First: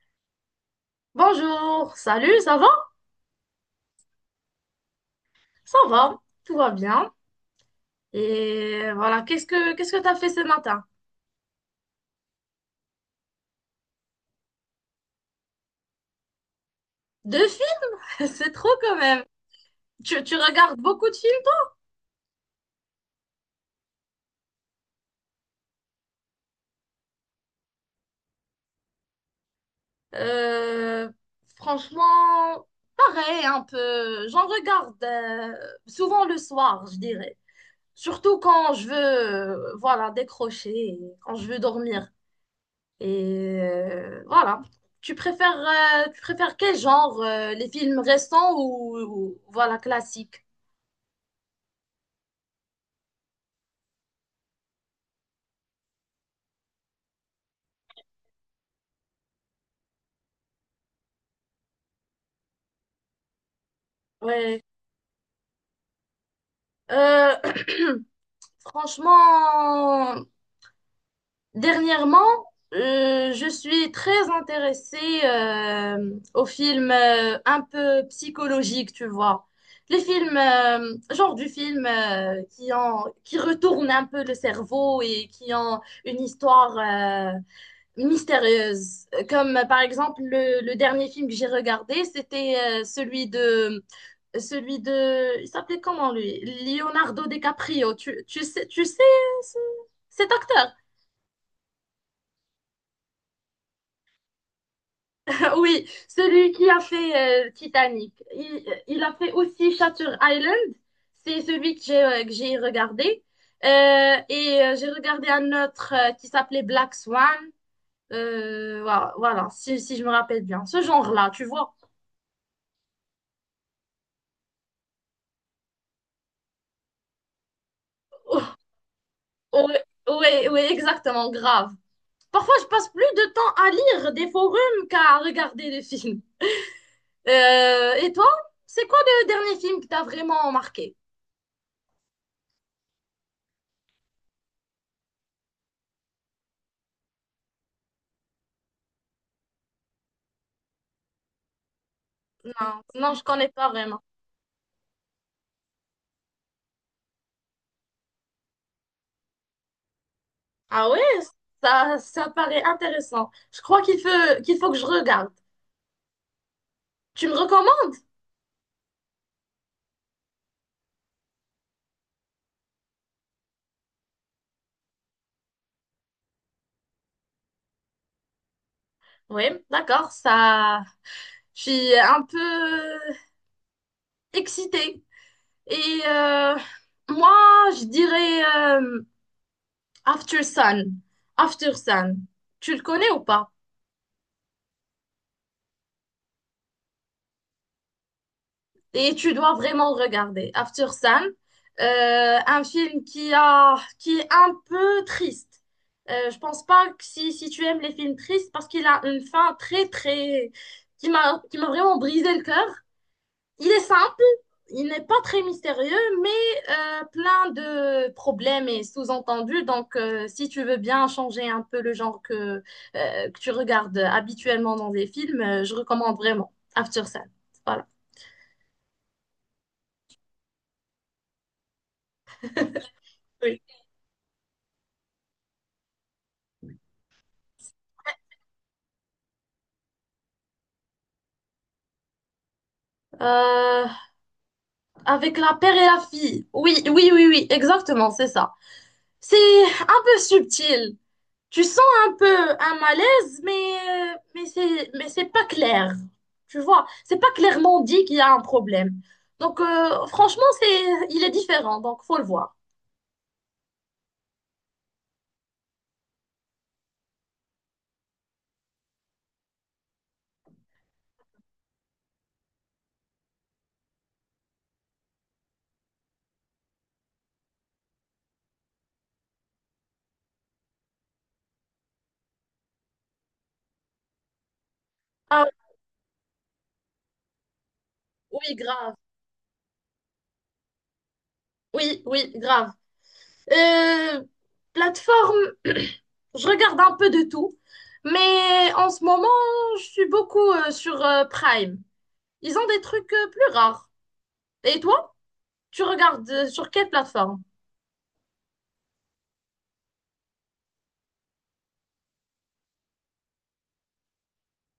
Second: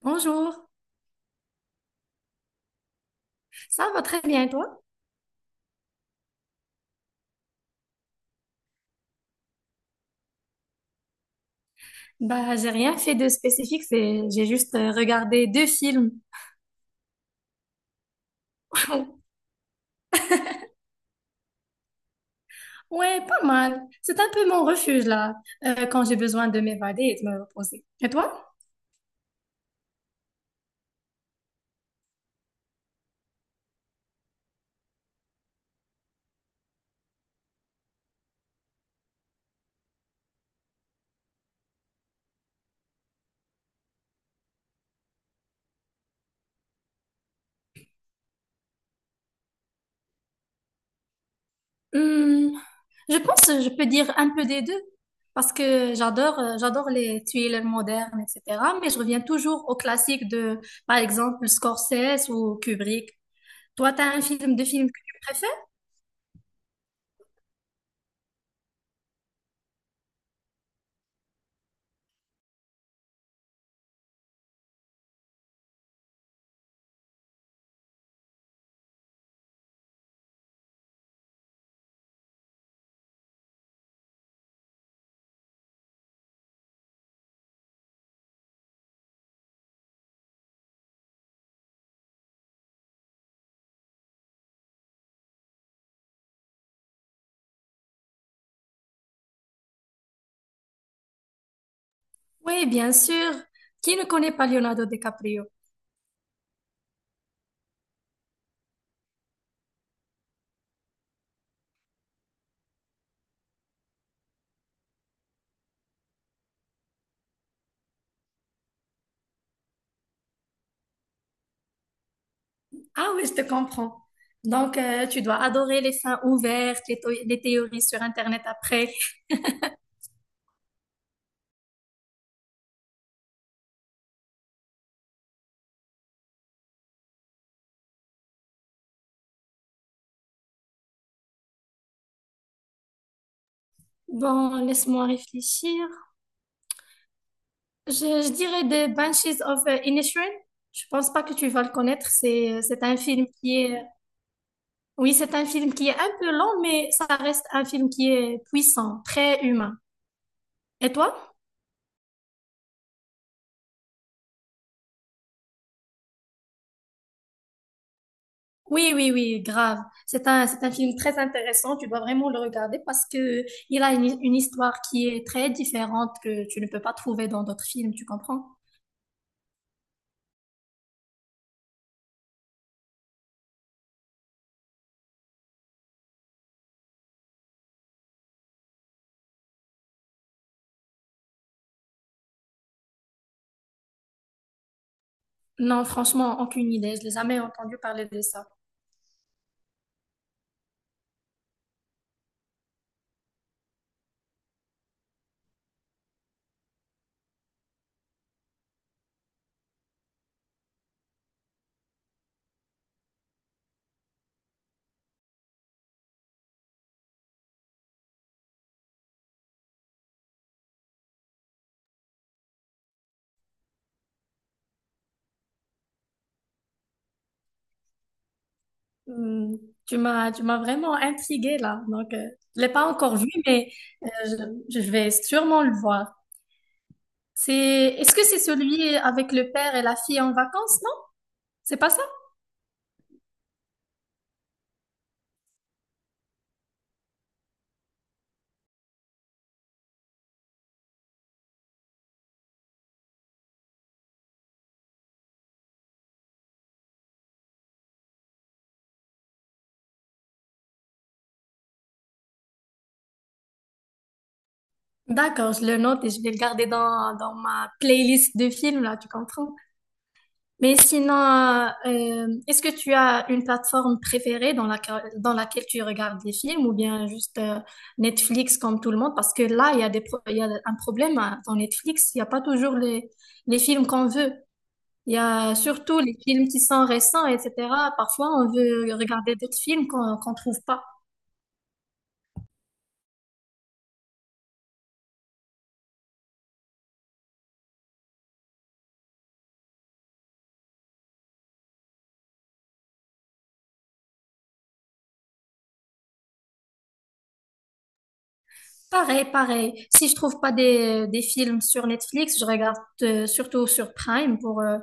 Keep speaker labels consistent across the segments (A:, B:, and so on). A: Bonjour,
B: Bonjour, salut, ça va?
A: ça va très bien, et toi?
B: Ça va, tout va bien. Et voilà, qu'est-ce que t'as fait ce matin?
A: Bah, j'ai rien fait de spécifique, c'est j'ai juste regardé deux films.
B: Deux films? C'est trop quand même. Tu regardes beaucoup de films?
A: Ouais, pas mal. C'est un peu mon refuge là, quand j'ai besoin de m'évader et de me reposer. Et toi?
B: Euh, Franchement, pareil, un peu. J'en regarde souvent le soir, je dirais. Surtout quand je veux, voilà, décrocher, et quand je veux dormir. Et voilà. Tu préfères, tu préfères quel genre? Les films récents ou voilà, classiques?
A: Hmm, je pense que je peux dire un peu des deux, parce que j'adore les thrillers modernes, etc. Mais je reviens toujours aux classiques de, par exemple, Scorsese ou Kubrick. Toi, t'as un
B: Ouais.
A: films que tu préfères?
B: Euh, franchement, dernièrement, je suis très intéressée aux films un peu psychologiques, tu vois. Les films, genre du film qui ont, qui retournent un peu le cerveau et qui ont une histoire mystérieuse. Comme par exemple le dernier film que j'ai regardé, c'était celui de Celui de... Il s'appelait comment lui? Leonardo DiCaprio. Tu sais, ce- cet acteur?
A: Oui, bien sûr. Qui ne connaît pas Leonardo DiCaprio?
B: Oui, celui qui a fait Titanic. Il a fait aussi Shutter Island. C'est celui que j'ai regardé. J'ai regardé un autre qui s'appelait Black Swan. Voilà, si je me rappelle bien. Ce genre-là, tu vois.
A: Ah oui, je te comprends. Donc, tu dois adorer les fins ouvertes, les théories sur Internet après.
B: Oui, oui, oui, exactement, grave. Parfois, je passe plus de temps à lire des forums qu'à regarder des films. Et toi, c'est quoi le dernier film qui t'a vraiment marqué?
A: Bon, laisse-moi réfléchir. Je dirais The Banshees of Inisherin. Je pense pas que tu vas le connaître. C'est un
B: Non, je
A: film
B: connais
A: qui
B: pas
A: est,
B: vraiment.
A: oui, c'est un film qui est un peu long, mais ça reste un film qui est puissant, très humain.
B: Ah
A: Et
B: ouais,
A: toi?
B: ça paraît intéressant. Je crois qu'il faut que je regarde. Tu me recommandes?
A: Oui, oui, oui, grave. C'est un film très intéressant. Tu dois vraiment le regarder parce que il a une histoire qui est très différente que tu ne peux pas trouver dans d'autres films. Tu comprends?
B: Oui, d'accord, ça. Je suis un peu excitée. Et euh, Moi, je dirais euh, After Sun. After Sun. Tu le connais ou pas?
A: Non, franchement, aucune idée. Je n'ai jamais entendu parler de ça.
B: Et tu dois vraiment regarder. After Sun, un film qui a, qui est un peu triste. Je pense pas que si, si tu aimes les films tristes, parce qu'il a une fin très, très, qui m'a vraiment brisé le cœur. Il est simple, il n'est pas très mystérieux, mais plein de problèmes et sous-entendus. Donc, si tu veux bien changer un peu le genre que tu regardes habituellement dans des films, je recommande vraiment After Sun. Voilà.
A: Hmm, tu m'as vraiment intriguée là. Donc, je l'ai pas encore vu,
B: Oui.
A: mais euh, je vais sûrement le voir. C'est, est-ce que c'est celui avec le père et la fille en vacances, non? C'est pas ça?
B: Euh, Avec la père et la fille. Oui, oui, oui, oui, exactement, c'est ça. C'est un peu subtil. Tu sens un peu un malaise, mais c'est pas clair. Tu vois, c'est pas clairement dit qu'il y a un problème. Donc, franchement, c'est, il est différent, donc faut le voir.
A: D'accord, je le note et je vais le garder dans ma playlist de films, là, tu comprends? Mais sinon, est-ce que tu as une plateforme préférée dans laquelle tu regardes des films ou bien juste Netflix comme tout le monde? Parce que là, il y a il y a un problème hein, dans Netflix, il n'y a pas toujours les films qu'on veut. Il y
B: Ah,
A: a surtout les films qui sont récents, etc. Parfois, on
B: oui,
A: veut
B: grave.
A: regarder d'autres films qu'on trouve pas.
B: Oui, oui, grave. Euh, Plateforme, je regarde un peu de tout, mais en ce moment, je suis beaucoup sur Prime. Ils ont des trucs plus rares. Et toi, tu regardes sur quelle plateforme?
A: Pareil, pareil. Si je trouve pas des films sur Netflix, je regarde surtout sur Prime pour,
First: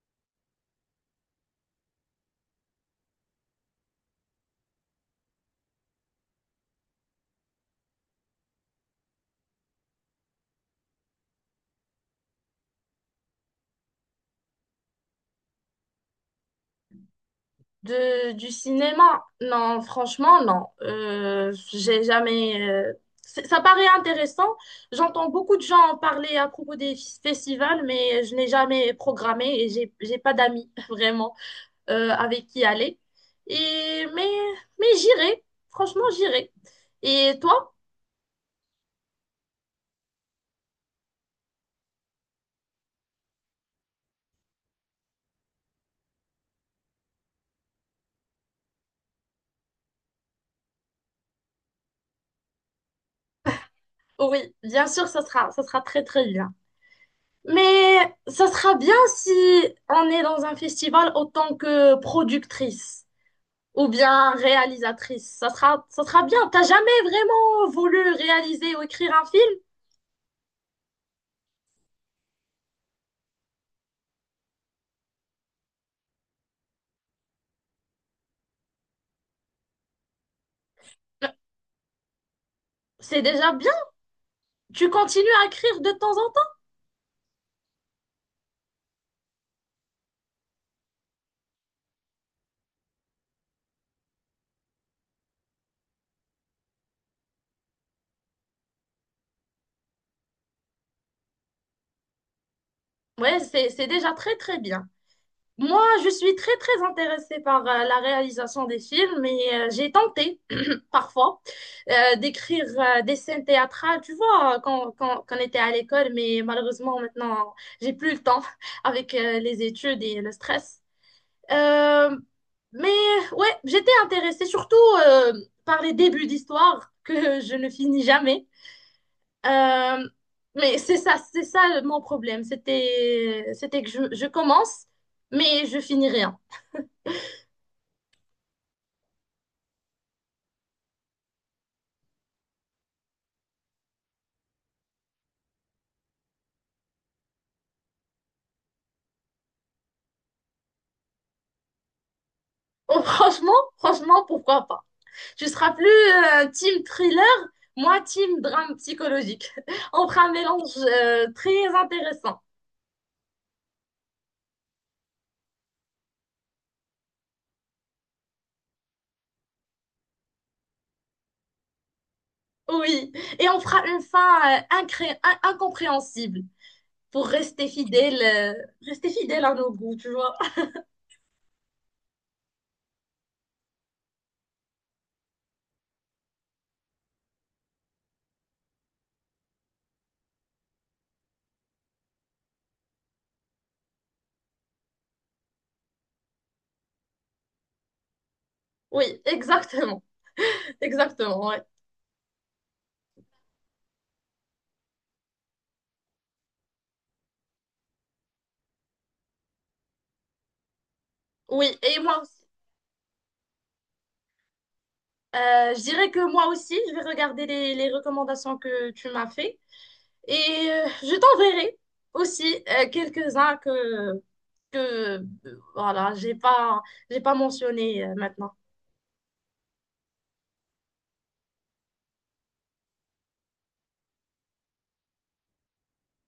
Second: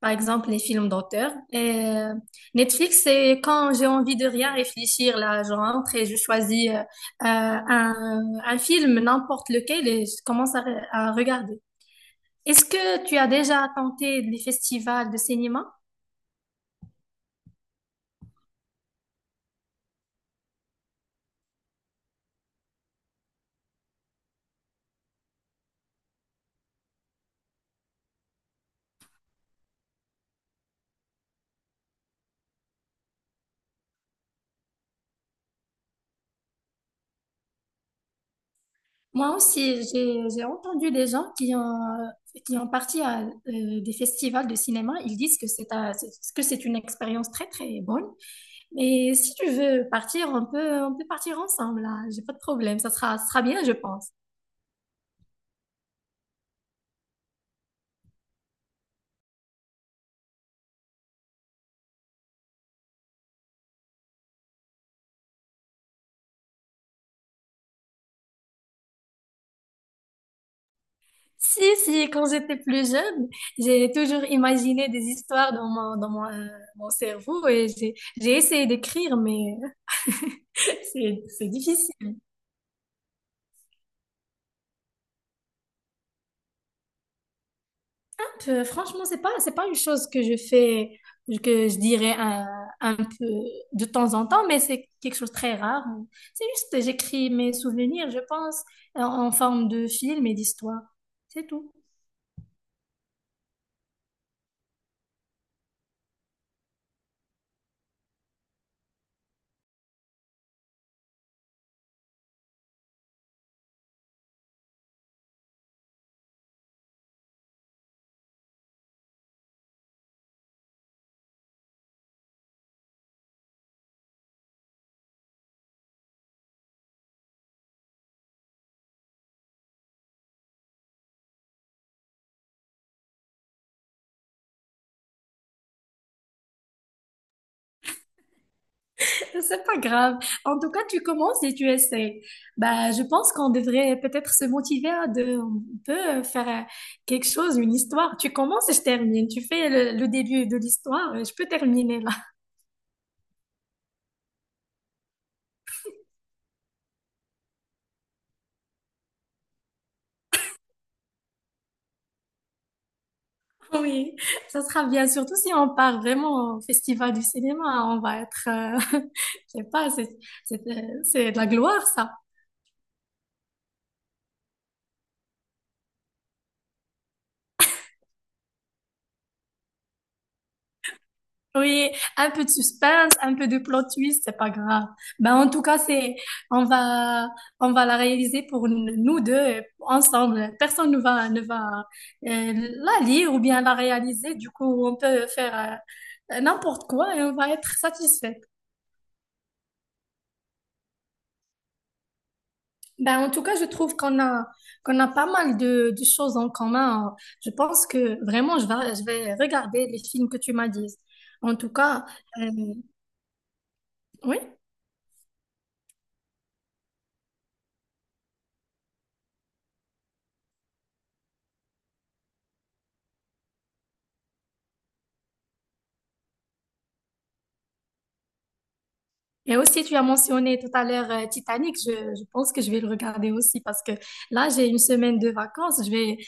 A: par exemple, les films d'auteur. Et Netflix, c'est quand j'ai envie de rien réfléchir, là, je rentre et je choisis un film, n'importe lequel, et je commence à regarder. Est-ce que tu as déjà tenté les festivals de cinéma?
B: De, du cinéma? Non, franchement, non. J'ai jamais. C'est- Ça paraît intéressant. J'entends beaucoup de gens en parler à propos festivals, mais je n'ai jamais programmé et j'ai pas d'amis vraiment avec qui aller. Et mais, mais j'irai. Franchement, j'irai. Et toi?
A: Moi aussi, j'ai entendu des gens qui ont parti à des festivals de cinéma. Ils disent que que c'est une expérience très, très bonne. Mais si tu veux partir, on peut partir ensemble, là. J'ai pas de problème. Ça sera bien, je pense.
B: Oui, bien sûr, ça sera très très bien. Mais ça sera bien si on est dans un festival autant que productrice ou bien réalisatrice. Ça sera bien. T'as jamais vraiment voulu réaliser ou écrire un film?
A: Si, si, quand j'étais plus jeune, j'ai toujours imaginé des histoires mon cerveau et j'ai essayé d'écrire, mais c'est difficile.
B: C'est déjà bien. Tu continues à écrire de temps en temps.
A: Franchement, c'est pas une chose que je fais, que je dirais un peu de temps en temps, mais c'est quelque chose de très rare. C'est juste, j'écris mes souvenirs, je pense, en forme de film et d'histoire. C'est tout.
B: Ouais, c'est déjà très très bien. Moi, je suis très très intéressée par la réalisation des films et j'ai tenté parfois d'écrire des scènes théâtrales, tu vois, quand on était à l'école, mais malheureusement maintenant, j'ai plus le temps avec les études et le stress. Euh, mais ouais, j'étais intéressée surtout euh, par les débuts d'histoire que je ne finis jamais. Euh, mais c'est ça mon problème. C'était que je commence, mais je finis rien.
A: C'est pas grave. En tout cas, tu commences et tu essaies. Bah, je pense qu'on devrait peut-être se motiver à de, on peut faire quelque chose, une histoire. Tu commences et je termine. Tu fais le début de l'histoire, je peux terminer là.
B: Oh, franchement, franchement, pourquoi pas? Tu seras plus team thriller, moi team drame psychologique. On fera un mélange très intéressant.
A: Oui, ça sera bien, surtout si on part vraiment au festival du cinéma, hein, on va être, je sais pas, c'est de la gloire, ça.
B: Oui, et on fera une fin incompréhensible pour rester fidèle à nos goûts, tu vois.
A: Oui, un peu de suspense, un peu de plot twist, c'est pas grave. Ben, en tout cas, c'est, on va, on va la réaliser pour nous deux, ensemble. Personne ne va la lire ou bien la réaliser. Du coup, on peut faire, n'importe quoi et on va être satisfait.
B: Oui, exactement, exactement, ouais.
A: Ben, en tout cas, je trouve qu'on a pas mal de choses en commun. Je pense que vraiment, je vais regarder les films que tu m'as dit. En
B: Oui,
A: tout
B: et
A: cas,
B: moi aussi.
A: euh, oui.
B: Je dirais que moi aussi, je vais regarder les recommandations que tu m'as fait. Et je t'enverrai aussi quelques-uns que voilà, j'ai pas mentionné maintenant.
A: Et aussi, tu as mentionné tout à l'heure Titanic. Je pense que je vais le regarder aussi parce que là, j'ai une semaine de vacances.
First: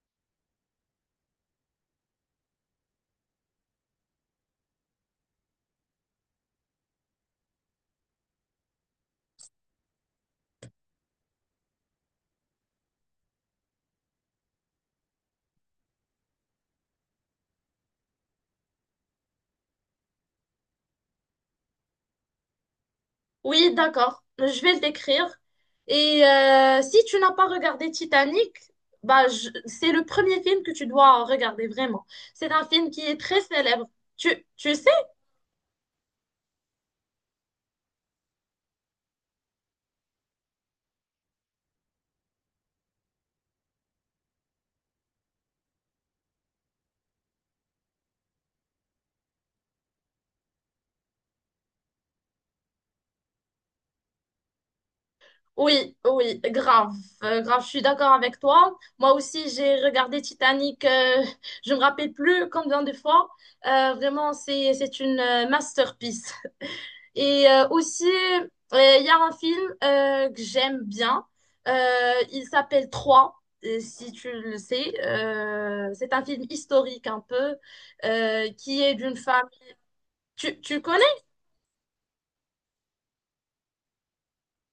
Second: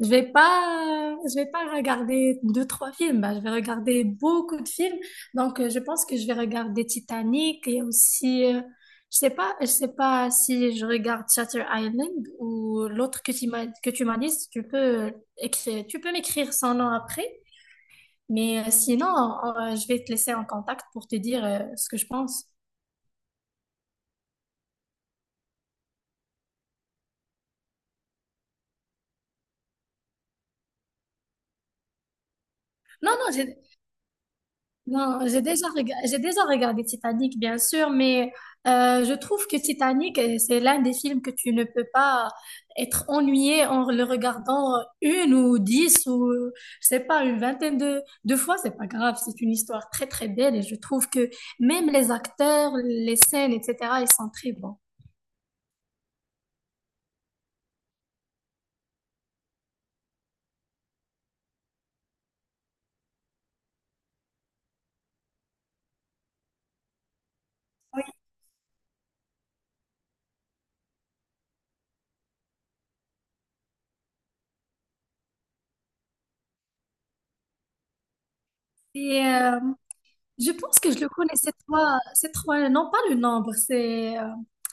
A: Je vais pas regarder deux, trois films. Bah, je vais regarder beaucoup de films. Donc, je pense que je vais regarder Titanic et aussi, je sais pas si je regarde Shutter Island ou l'autre que que tu m'as dit. Si Tu peux écrire, tu peux m'écrire son nom après. Mais sinon, je vais te laisser en contact pour te dire ce que je pense.
B: Oui, d'accord. Je vais le décrire. Et si tu n'as pas regardé Titanic, c'est le premier film que tu dois regarder vraiment. C'est un film qui
A: Non,
B: est
A: non,
B: très célèbre. Tu sais
A: non, j'ai déjà regardé Titanic, bien sûr, mais je trouve que Titanic, c'est l'un des films que tu ne peux pas être ennuyé en le regardant une ou dix ou, je sais pas, une vingtaine de fois. C'est pas grave, c'est une histoire très, très belle et je trouve que même les acteurs, les scènes, etc., ils sont très bons.
B: Oui, oui, grave, grave, je suis d'accord avec toi. Moi aussi, j'ai regardé Titanic, je me rappelle plus combien de fois. Vraiment, c'est une masterpiece. Et aussi, il y a un film que j'aime bien. Euh, il s'appelle Trois, si tu le sais. C'est un film historique un peu, qui est d'une
A: Et
B: femme.
A: je
B: Tu,
A: pense
B: tu
A: que je
B: connais?
A: le connais, c'est trois, non pas le nombre,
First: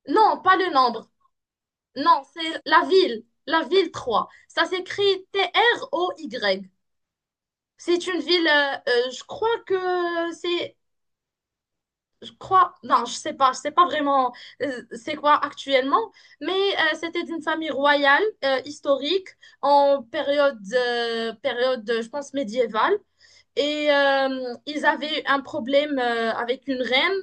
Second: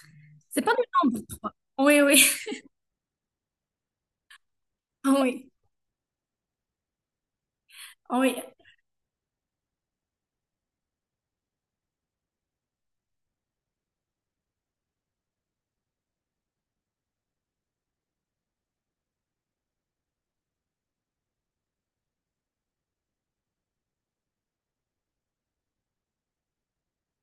B: Non, pas
A: c'est pas
B: le
A: le
B: nombre.
A: nombre trois. Oui, oui,
B: Non, c'est la ville trois. Ça s'écrit
A: oui,
B: Troy. C'est une
A: oui.
B: ville, je crois que c'est, je crois, non, je sais pas vraiment c'est quoi actuellement, mais c'était d'une famille royale, historique, en période, période, je pense, médiévale. Et ils avaient un problème avec une reine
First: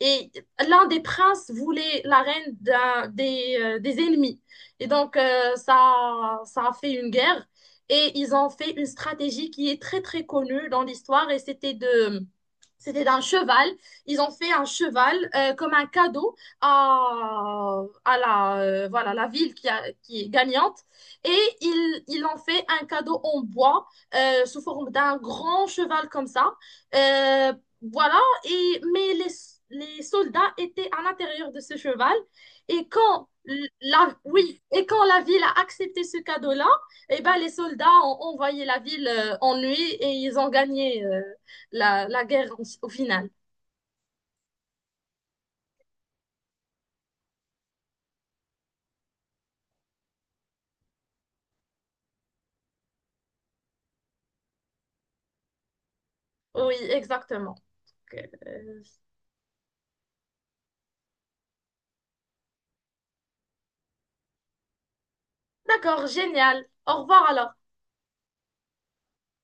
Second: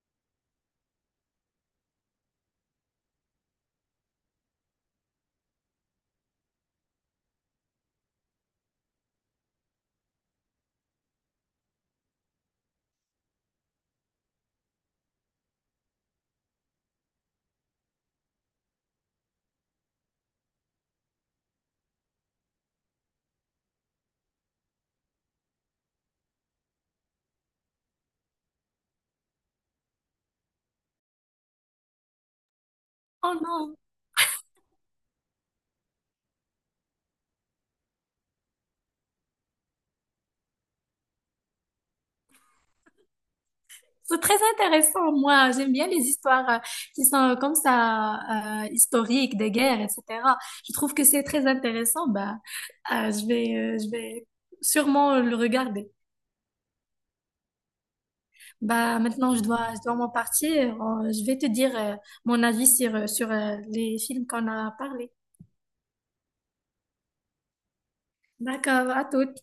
B: et l'un des princes voulait la reine des ennemis. Et donc, ça a fait une guerre. Et ils ont fait une stratégie qui est très, très connue dans l'histoire. Et c'était de, c'était d'un cheval. Ils ont fait un cheval comme un cadeau à la, voilà, la ville qui est gagnante. Et ils ont fait un cadeau en bois sous forme d'un grand cheval comme ça. Euh, voilà, et, mais les soldats étaient à l'intérieur de ce cheval. Et quand
A: Oh non,
B: la, oui, et quand la ville a accepté ce cadeau-là, eh ben, les soldats ont envoyé la ville en nuit et ils ont gagné la, la guerre au final.
A: c'est très intéressant, moi. J'aime bien les histoires qui sont comme ça, historiques, des guerres, etc. Je trouve que c'est très intéressant. Bah, je vais sûrement le regarder.
B: Oui, exactement. Donc,
A: Bah, maintenant, je dois m'en partir. Je vais te dire, mon avis sur, les films qu'on a parlé.
B: D'accord, génial. Au revoir alors.
A: D'accord, à toutes.